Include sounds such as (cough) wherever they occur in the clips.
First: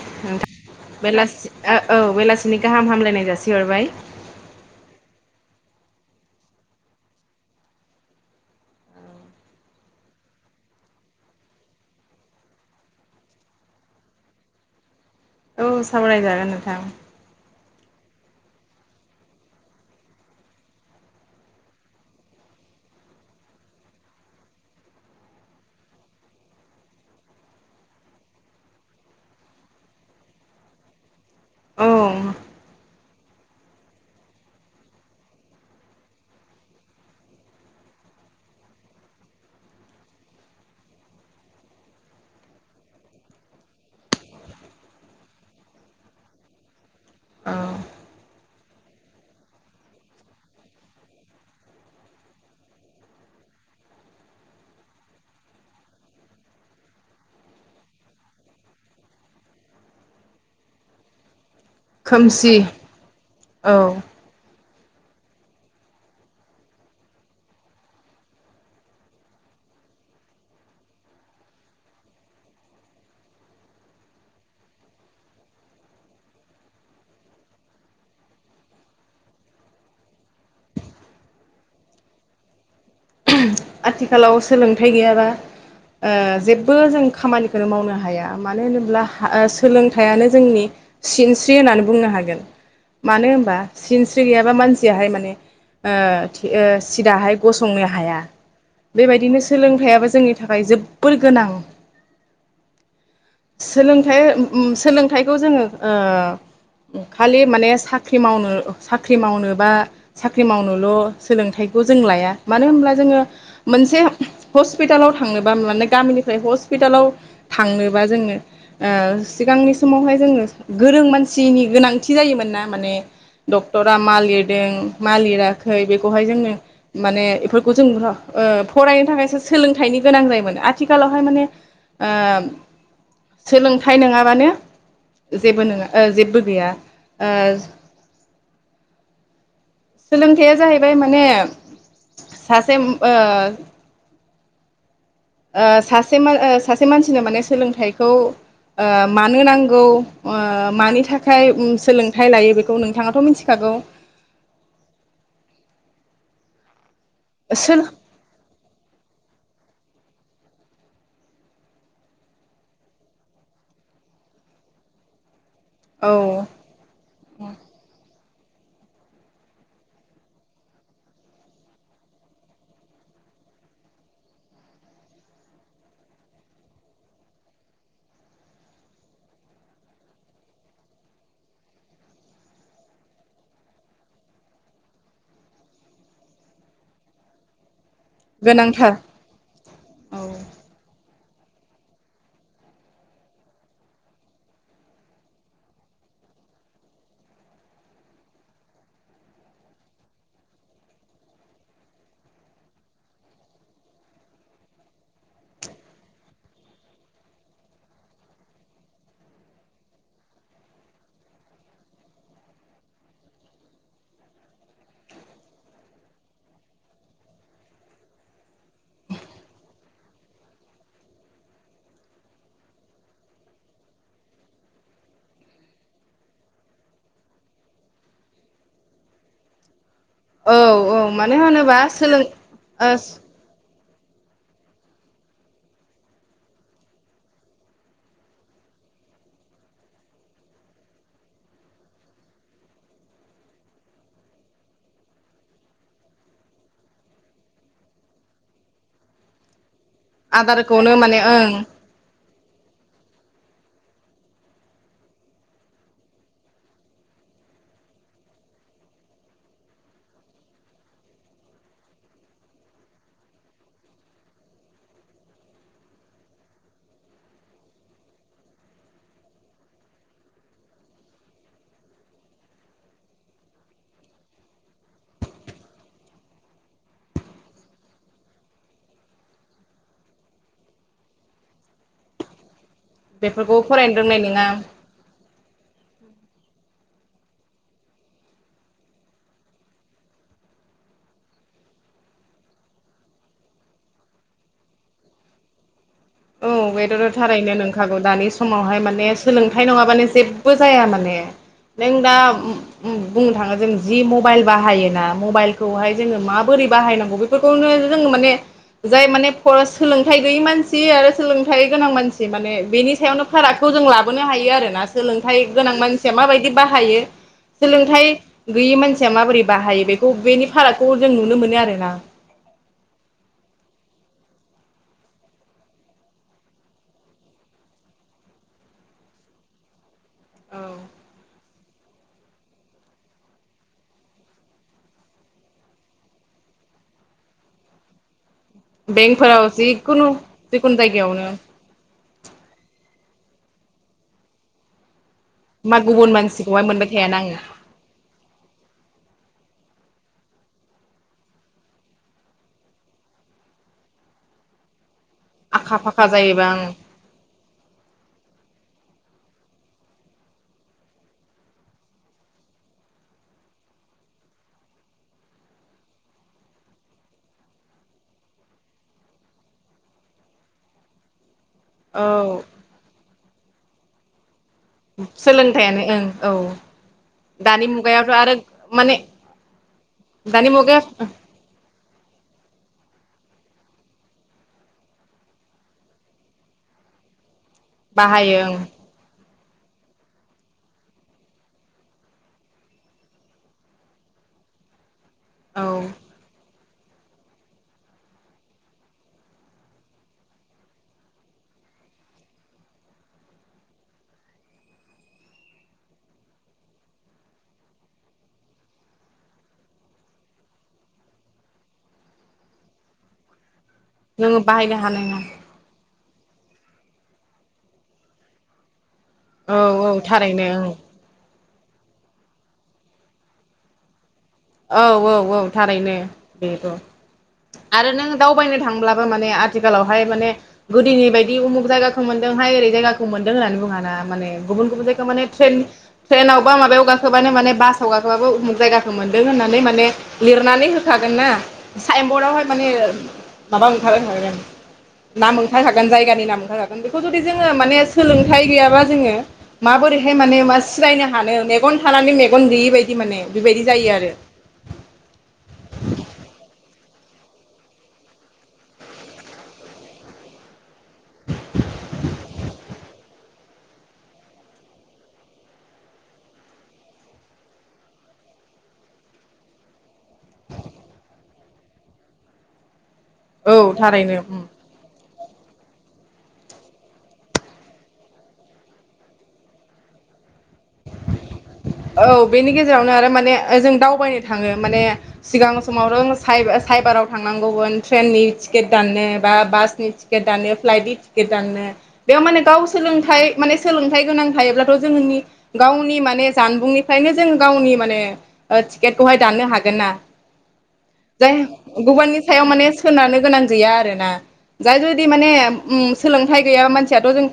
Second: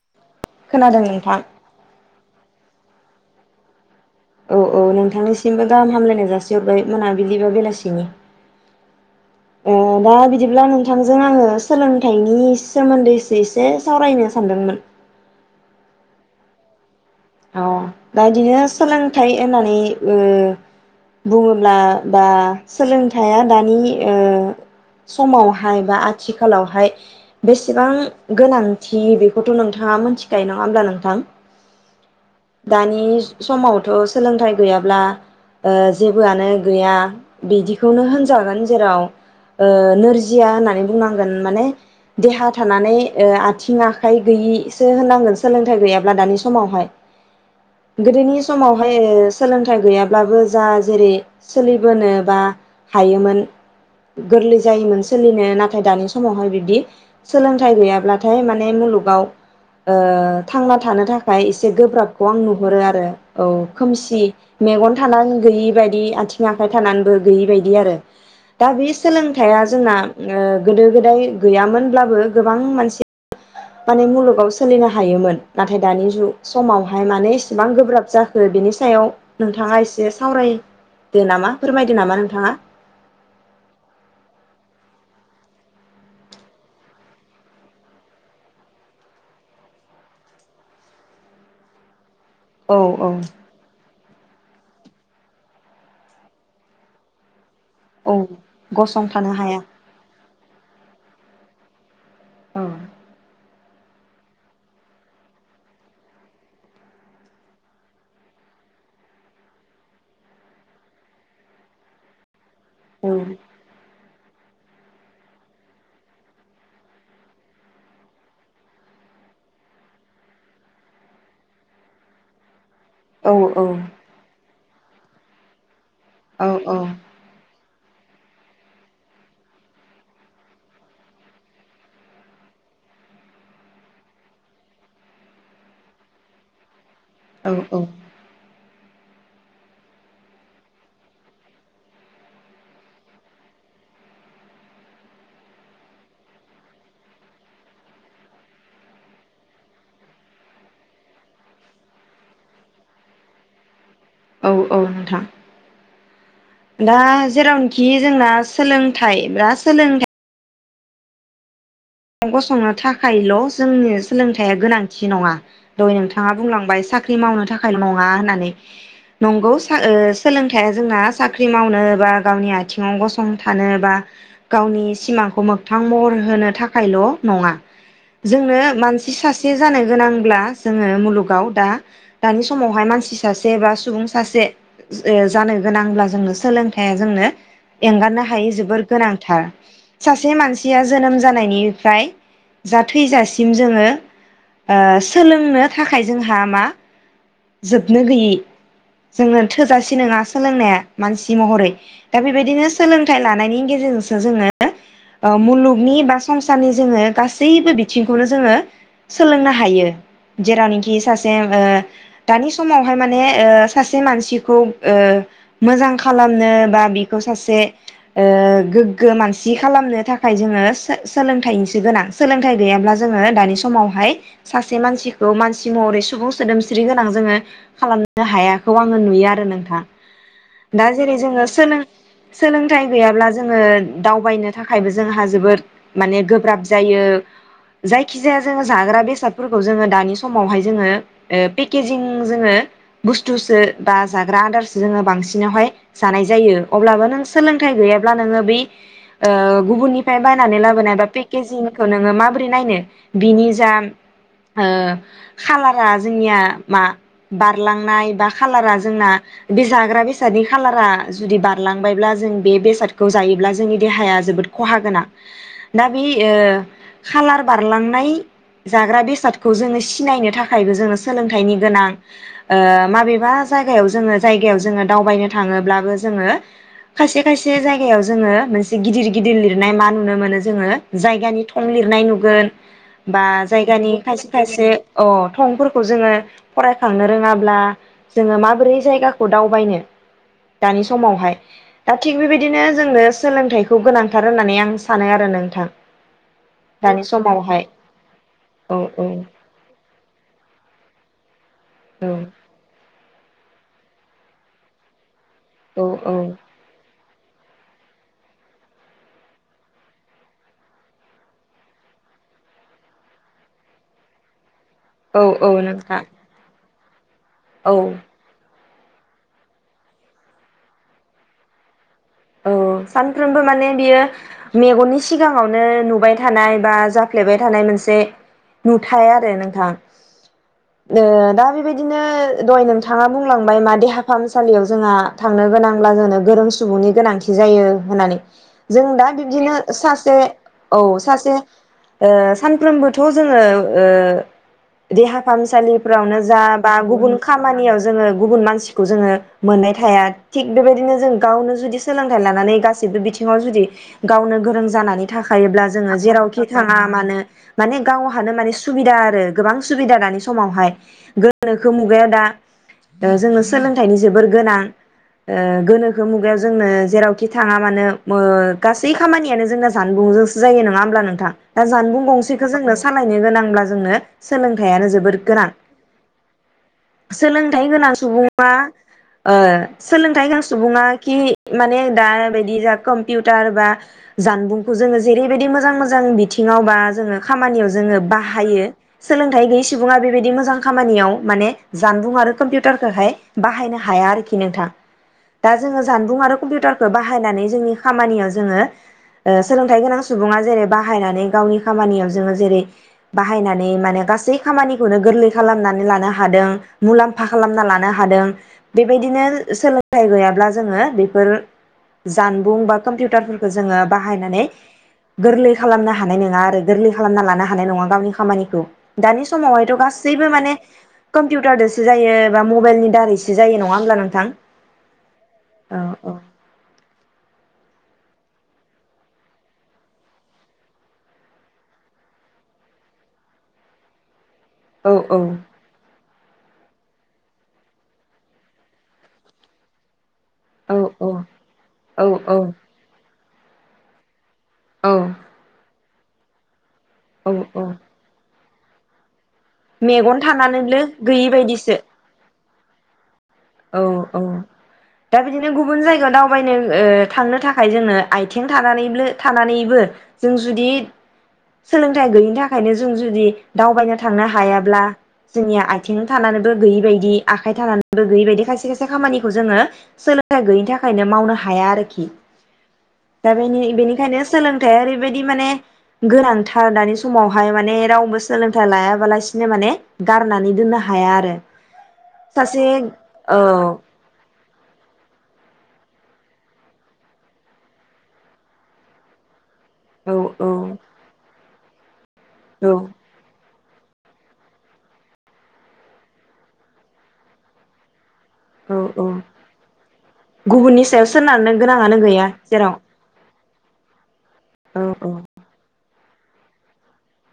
नोंथां खोनादों नोंथां बेलासि (unintelligible) औ बेलासि नि गाहाम हामलायनाय जासिहरबाय। औ औ नोंथांनिसिमबो गाहाम हामलायनाय जासिहरबाय मोनाबिलि बा बेलासिनि। ओ दा बिदिब्ला नोंथांजों आङो सोलोंथाइनि सोमोन्दैसो एसे सावरायनो सानदोंमोन। औ सावरायजागोन नोंथां अ दा इदिनो सोलोंथाइ होननानै ओ बुङोब्ला बा सोलोंथाइया दानि ओ समावहाय बा आथिखालावहाय बेसेबां गोनांथि बेखौथ' नोंथाङा मोनथिखायो नङा होमब्ला नोंथां औ दानि समावथ' सोलोंथाइ गैयाब्ला ओ जेबोआनो गैया बिदिखौनो होनजागोन जेराव ओ नोरजिया होननानै बुंनांगोन माने देहा थानानै आथिं आखाइ गैयिसो होननांगोन सोलोंथाइ गैयाब्ला दानि समावहाय औ गोदोनि समावहाय सोलोंथाइ गैयाब्लाबो जा जेरै सोलिबोनो बा हायोमोन गोरलै जायोमोन सोलिनो नाथाय दानि समावहाय बिदि सोलोंथाइ गैयाब्लाथाय माने मुलुगाव ओ थांना थानो थाखाय ए से गोब्राबखौ आं खोमसि नुहरो आरो औ खोमसि मेगन थानानै गैयि बायदि आथिं आखाइ थानानैबो गैयि बायदि आरो दा बे सोलोंथाइया जोंना ओ गोदो गोदाय गैयामोनब्लाबो गोबां मानसिया माने मुलुगाव सोलिनो हायोमोन नाथाय दानि जु समावहाय माने एसेबां गोब्राब जाखो बेनि सायाव नोंथाङा एसे सावरायदो नामा फोरमायदो नामा नोंथाङा आथिखालाव सोलोंथाइ गैयाबा ओ जेबो जों खामानिखौनो मावनो हाया मानो होनोब्ला सोलोंथाइयानो जोंनि सिनस्रि होननानै बुंनो हागोन। औ औ मानो होनबा सिनस्रि गैयाबा मानसियाहाय माने ओ सिदाहाय गसंनो औ हाया गसंथानो बेबायदिनो हाया सोलोंथाइयाबो जोंनि थाखाय जोबोर गोनां औ सोलोंथाइ उम उम सोलोंथाइखौ जोङो ओ खालि माने साख्रि मावनो साख्रि मावनो बा साख्रि मावनोल' सोलोंथाइखौ जों लाया मानो होनब्ला औ जोङो मोनसे हस्पिटालाव थांनोबा माने गामिनिफ्राय हस्पिटालाव थांनोबा जोङो सिगांनि समावहाय जोङो गोरों मानसिनि गोनांथि जायोमोन ना? माने औ डक्टरा मालि दों मालिराखै फ्राय बेखौहाय औ जोंनो माने इफोर बेखौ जों नुहा ओ फरायनो थाखायसो सोलोंथाइनि गोनां जायोमोन आथिखालावहाय माने ओब सोलोंथाइ नोङाबानो जेबो नोङा ओ जेबो गैया। ओ औ औ। सोलोंथाइया जाहैबाय माने सासे उम ओ ओ सासे मान ओ सासे मानसिनो माने सोलोंथाइखौ ओ मानो नांगौ ओ मानि थाखाय उम सोलोंथाइ लायो बेखौ नोंथाङाथ' मिन्थिखागौ। औ औ नोंथां। दा सोल जेरावनोखि जोंना सोलोंथाइ बा सोलोंथाय ओ गसंनो थाखायल' जोंनि सोलोंथाइया गोनांथि नङा। दहय औ नोंथाङा बुंलांबाय साख्रि मावनो थाखायल' नङा होननानै। नंगौ साख ओ सोलोंथाइया जोंना साख्रि मावनो बा गावनि आथिङाव गसंथानो बा गावनि सिमांखौ मोगथां महर होनो थाख थाखायल' नङा जोंनो मानसि सासे जानो गोनांब्ला जोङो मुलुगाव दा दानि समावहाय मानसि सासे बा सुबुं सासे जानो गोनांब्ला जोंनो सोलोंथाइया जोंनो एंगारनो हायै जोबोर गोनांथार औ सासे मानसिया जोनोम जानायनि फ्राय जा थैजासिम जोङो ओ सोलोंनो थाखाय जोंहा मा जोबनो गैयै जोंनो थोजासे नोङा सोलोंनाया मानसि महरै दा बेबायदिनो सोलोंथाइ लानायनि गेजेरजोंसो जोङो ओ मुलुगनि बा संसारनि जोङो गासैबो बिथिंखौनो जोङो सोलोंनो हायो जेरावनोखि सासे ओ दानि समावहाय माने ओ सासे मानसिखौ ओ मोजां खालामनो बा बिखौ सासे ओ गोग्गो मानसि खालामनो थाखाय जोङो सो-सोलोंथाइनिसो गोनां सोलोंथाइ गैयाब्ला जोङो दानि समावहाय सासे मानसिखौ मानसि महरै सुबुं सोदोमस्रि गोनां ज जोङो खालामनो हायाखौ आङो नुयो आरो नोंथां। औ दा औ जेरै मानो जोङो होनोबा सोलों सोलोंथाइ ओ गैयाब्ला जोङो। दावबायनो थाखायबो जोंहा जोबोद माने गोब्राब जायो जायखि जाया जोङो जाग्रा बेसादफोरखौ जोङो दानि समावहाय जोङो ओ पिक केजिं जोङो बुस्थुसो बा जाग्रा आदारसो जोङो बांसिनावहाय जानाय जायो अब्लाबो नों सोलोंथाइ गैयाब्ला नोङो बै ओ गुबुननि फ्राय बायनानै आदारखौनो लाबोनाय माने ओं बापेकेजिंखोौ नोङो माबोरै नायनो बिनि जा ओ खालारा जोंनिया मा बारलांनाय बा खालारा जोंना बे जाग्रा बेसादनि खालारा जुदि बारलांबायब्ला जों बे बेसादखौ जायोब्ला जोंनि देहाया जोबोद खहा गोनां दा बे ओ खालार बारलांनाय जाग्रा बेसादखौ जोङो सिनायनो थाखायबो जोङो सोलोंथाइनि गोनां ओ माबेबा जायगायाव जोङो जायगायाव जोङो दावबायनो थाङोब्लाबो जोङो खायसे खायसे जायगायाव जोङो मोनसे गिदिर गिदिर लिरनाय मा नुनो मोनो जोङो जायगानि थं लिरनाय नुगोन। बा बेफोरखौ जायगानि फरायनो रोंनाय खायसे नङा खायसे अ थंफोर खौ जोङो फरायखांनो रोङाब्ला जोङो माबोरै जायगाखौ दावबायनो दानि समावहाय दा थिग बेबायदिनो जोंनो सोलोंथाइखौ गोनांथार होननानै आं सानो आरो नोंथां। औ दानि बेथ'थ' थारैनो समावहाय नोंखागौ दानि औ समावहाय माने सोलोंथाइ नङाबानो जेबो जाया माने। नों औ दा उम उम बुंनो थाङो जों जि मबाइल बाहायोना? मबाइलखौहाय औ औ जोङो माबोरै बाहायनांगौ बे फोरखौनो जोङो माने जाय माने फ सोलोंथाइ गैयै मानसि सि आरो सोलोंथाइ गोनां मानसि माने बेनि सायावनो फारागखौ जों लाबोनो हायो आरो ना औ सोलोंथाइ औ गोनां नोंथां मानसिया माबायदि बाहा हायो। औ सोलोंथाइ गैयि मानसिया माबोरै बाहायो बेखौ बेनि फारागखौ जों नुनो मोनो आरोना। औ सानफ्रोमबो माने बियो मेगननि सिगाङावनो नुबाय थानाय बा जाफ्लेबाय थानाय मोनसे नुथाय आरो नोंथां। औ ओ दाबे बेबायदिनो दहाय नोंथाङा बुंलांबाय मा देहा फाहामसालियाव जोंहा थांनो गोनांब्ला जोंनो गोरों सुबुंनि गोनांथि जायो होननानै। जों दा बेंकफोराव बिब्दिनो जिखुनु सासे, जिखुनु औ जायगायावनो सासे ओ सानफ्रोमबोथ' जोङो ओ देहा मा गुबुन फाहामसालिफोरावनो जा मानसिखौहाय बा मोनबाय गुबुन थायाना आङो खामानियाव जोङो गुबुन मानसिखौ जोङो मोननाय थाया थिग बेबायदिनो जों गावनो जुदि सोलोंथाइ लानानै गासिबो बिथिङाव जुदि गावनो गोरों जानानै थाखायोब्ला आखा जोङो फाखा जेरावखि जायोबा आं थाङा मानो माने गाव माने सुबिदा आरो गोबां सुबिदा दानि समावहाय, गोनोखो मुगायाव दा ओ जोङो सोलोंथाइनि जोबोर गोनां। ओ गोनोखो मुगा जोंनो जेरावखि थाङा मानो मो- गासै खामानियानो जोंना जानबुंजोंसो जायो, नङा होमब्ला नोंथां? दा जानबुं औ गंसेखौ जोंनो सालाय गोनांब्ला जोंनो सोलोंथाइयानो जोबोद गोनां। सोलोंथायानो ओं औ (inaudible) दानि सोलोंथाइ गोनां मुगायावथ' आरो सुबुङा माने ओ सोलोंथाइ गोनां दानि मुगाया सुबुङा खि माने दा बायदि जा कम्पिउटार बा जानबुंखौ जोङो जेरैबायदि मोजां मोजां बिथिङाव बा जोङो खामानियाव जोङो बाहायो सोलों नाथाय गैयै सुबुङा बेबायदि मोजां खामानियाव माने जानबुं आरो कम्पिउटारखौहाय बाहायनो हाया आरोखि नोंथां। दा जोङो औ जान कम्पिउटारखो बाहायनानै जोंनि खामानियाव जोङो, ओ सोलोंथाइ गोनां सुबुङा जेरै बाहायनानै जोंनि खामानियाव जोङो ओ सोलोंथाइ गोनां सुबुंआ जेरै बाहायनानै गावनि खामानियाव जोङो जेरै बाहायनानै माने गासै खामानिखौनो गोरलै खालामनानै लानो हादों, मुलाम्फा खालामना लानो हादों, बेबायदिनो सोलोंथाइ गैयाब्ला जोङो बेफोर जानबुं बा कम्पिउटारफोरखो जोङो जोङो बाहायनानै बाहायनो हानाय नङा गोरलै खालामनो हानाय नङा आरो गोरलै खालामना लानो हानाय नङा गावनि खामानिखौ। दानि औ समावहायथ' औ गासैबो थारैनो माने कम कम्पिउटारदोसो जायो बा मबाइलनि दारैसो जायो नङा होमब्ला नोंथां? औ औ औ। थारैनो, बेथ'। आरो नों दावबायनो थांब्लाबो माने आथिखालावहाय माने गोदोनि बायदि उमुख जायगाखौ मोनदों हाय ओरै जायगाखौ मोनदों होननानै बुङा ना माने। गुबुन गुबुन औ जायगा औ मानेे त्तेन त्तेनावबा माबायाव गा खोबानो माने बासाव गाखोबानो उमुग जायगाखो मोन - बे होननानै माने लिरनानै औ होखागोन ना साइनबर्डआवहाय औ माने माबा ओंखा होखागोन। औ नाम ओंखार खागोन जायगा आंनि नाम (unintelligible) बेखौ जुदि औ जोङो औ माने सोलोंथाइ गैया (unintelligible) जोङो। माबोरैहाय मेगन माने मा थानानैनो सिनायनो गैयि हानो, मेगन बायदिसो थानानै मेगन गैयि बायदि माने। बेबायदि औ जायो आरो। औ। दा बिदिनो गुबुन जायगायाव दावबायनो ओ थांनो थाखाय जोंनो आथिं थानानैब्लो थानानैबो जों जुदि सोलोंथाइ गैयैनि था थाखायनो जों जुदि दावबायनो थांनो हायाब्ला, जोंनिया आथिं थानानैबो गैयि बायदि आखाइ थानानैबो गैयै बायदि खायसे खायसे खामानिखौ जोङो सोलोंथाइ गैयैनि थाखायनो मावनो हाया आरोखि। दा औ बेनि-बेनिखायनो थारैनो सोलोंथाइआ ओरैबायदि माने गोनांथार दानि समावहाय माने रावबो सोलोंथाइ लायाबालासिनो माने गारनानै दोननो हाया आरो औ बेनि सासे गेजेरावनो आरो माने औ जों दावबायनो थाङो माने सिगां समाव रों साइ- साइबाराव थांनांगौमोन ट्रेननि टिकेट दाननो बा बास नि औ टिकेट दानो, फ्लाइटनि टिकेट दाननो। बेयाव माने गाव औ सोलोंथाइ माने सोलोंथाइ गोनां थायोब्लाथ' जोङोनि गावनि माने जानबुंनिफायनो जों गावनि माने ओ औ औ टिकेटखौहाय दाननो हागोन ना, गुबुननि सायाव जाय सोनारनो गोनाङानो गुबुननि गैया सायाव माने जेराव सोनारनो गोनां गैया आरोना जाय औ जुदि माने उम सोलोंथाइ गैया मानसियाथ' जों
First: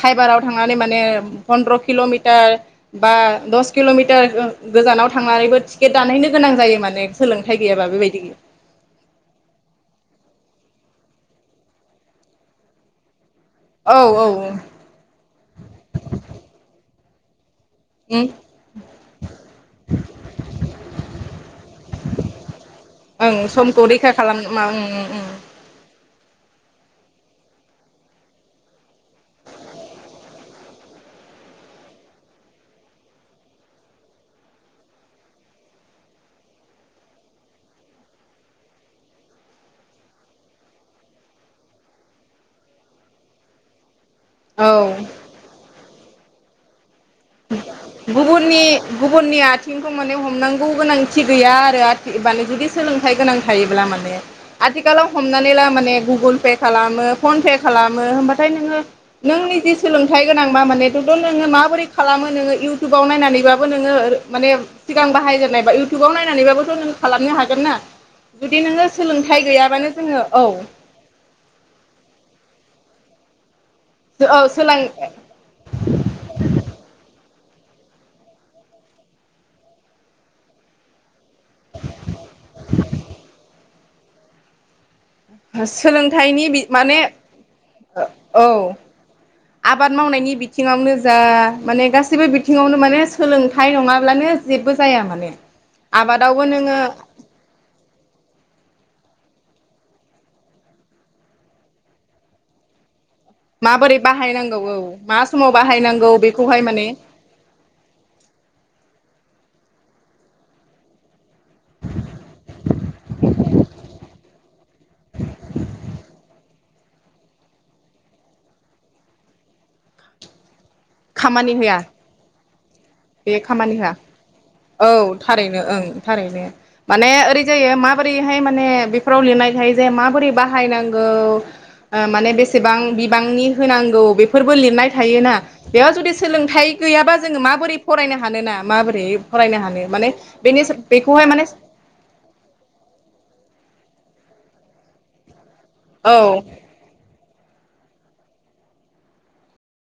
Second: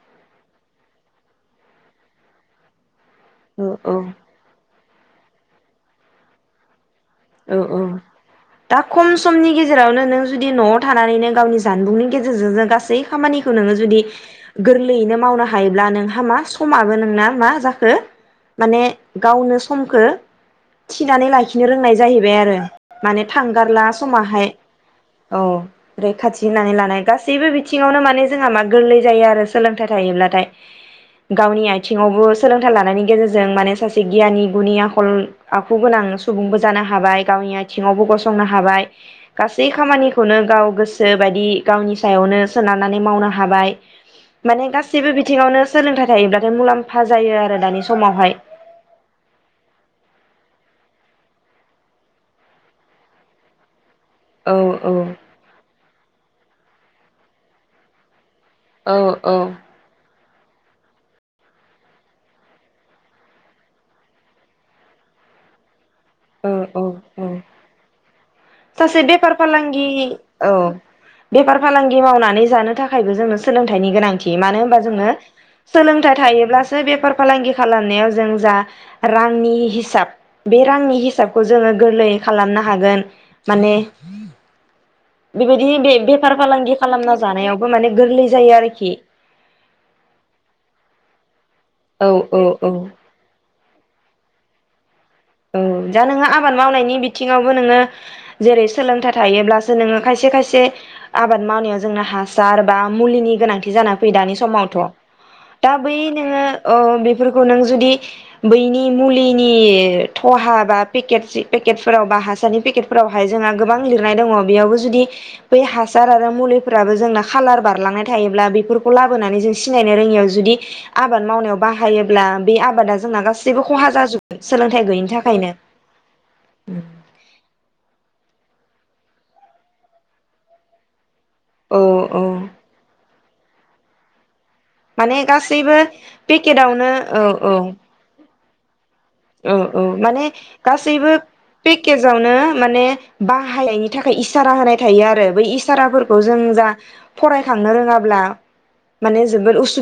साइबाराव थांनानै माने पन्द्र' किल'मिटार बा दस औ औ किल'मिटार गोजानाव थांनानैबो टि केट दानहैनो गोनां जायो माने। सोलोंथाइ औ औ गैयाबा बेबायदि दा खम समनि गेजेरावनो नों जुदि न'आव थानानैनो गावनि जानबुंनि गेजेरजो जों गासै खामानि खौ औ जुदि औ गोरलैयैनो मावनो हायोब्ला नोंहा मा समाबो नोंना मा जा खो ओं माने गावनो समखो थिनानै लाखिनो रोंनाय जाहैबाय आरो माने ओं समखौ थांगारला रैखा खालाम समहाय, मा ओं औ। रैखाथि होनानै लानाय गासैबो बिथिङावनो माने जोंहा मा गोरलै जायो आरो सोलोंथाइ थायोब्लाथाय गावनि आथिङावबो सोलोंथाइ लानायनि गेजेरजों माने सासे गियानि गुनि आखल आखु गोनां सुबुंबो जानो हाबाय गावनि आथिङावबो गसंनो हाबाय गासै खामानिखौनो गाव गोसो बायदि गावनि सायावनो सोनारनानै मावनो हाबाय। माने ओं औ गासैबो बिथिङावनो सोलोंथाइ जायोब्लाथाय मुलाम गुबुननि गुबुननि आथिंखौ माने हमनां गौ गोनांथि गैया आरो आथि माने जुदि सोलोंथाइ गोनां थायोब्ला माने औ औ आथिकालाव हमनानै ला माने गुब गुगोल पे खालामो फन पे खालामो होमबाथ (unintelligible) औ नोङो नोंनि जे सोलों थाइ गोनां बा माने (unintelligible) नोङो माबोरै खालामो नोङो इउटुबाव नायनानैबाबो नोङो माने सिगां बाहायजेननाय बा इउट टुबाव औ नायनानैबाबोथ' औ नों औ खालामनो हागोन ना जुदि नोङो सासे बेफार सोलोंथाइ गैयाबानो फालांगि जोङो औ बेफार फालांगि मावनानै जानो थाख खायबो जोंनो सोलोंथाइनि गोनांथि औ मानो होमबा सोलों जोङो सोलोंथाय थायोब्लासो बेफार फालांगि खालामनायाव जों जा रांनि हिसाब बे रांनि हिसाब खौ जोङो गोरलैयै खालामनो हागोन माने बेबायदि बे बेफार सोलोंथाइनि बि फालांगि माने खालामना जानायावबो माने गोरलै ओ जायो औ आरोखि आबाद मावनायनि बिथिङावनो जा माने औ गासैबो औ बिथिङावनो औ माने सोलों थाय नङाब्लानो जेबो जाया मान औ दा नोङो आबाद मावनायनि बिथिङावबो नोङो जेरै सोलोंथाइ थायोब्लास सो नोङो खायसे खायसे आबाद मावनायाव जोंना हासार बा मुलिनि गोनांथि माबोरै जानानै फैयो दानि बाहायनांगौ समावथ' औ मा समाव दा बै बाहायनांगौ नोङो बेखौहाय अ माने बेफोरखौ नों जुदि बैनि मुलिनि थहा बा पेकेटस पेकेटफोराव बा हासारनि पेकेटफोरावहाय जोंहा गोबां लिरनाय दङ बेयावबो जो जुदि बे हासार आरो मुलिफोराबो जोंना खालार बारलांनाय थायोब्ला बेफोरखौ लाबोनानै जों सिनायनो रोङैयाव जुदि आबाद खामानि मावनायाव होआ बाहायोब्ला बे आबादा जोंना बे गासैबो खामानि खहा होआ जाजोबोन सोलोंथाइ औ गैयिनि थाखायनो थारैनो ओं थारैनो औ माने ओरै जायो माबोरैहाय माने ने बेफोराव लिरनायथायो जे माबोरै बाहायनांगौ ओ औ माने बेसेबां बिब बिबांनि होनांगौ बे फोरबो लिरनाय माने थायोना गासैबो बेयाव जुदि सोलोंथाइ पेकेटावनो गैयाबा औ जोङो औ माबोरै फरायनो हानो ना? माबोरै? औ फरायनो औ हानो माने बेनि गासैबो बेखौहाय माने पेकेजावनो माने बाहायनायनि। थाखाय इसारा होनाय थायो आरो बै इस साराफोरखौ औ जों जा। फरायखांनो रोङाब्ला माने जोबोद उसुब।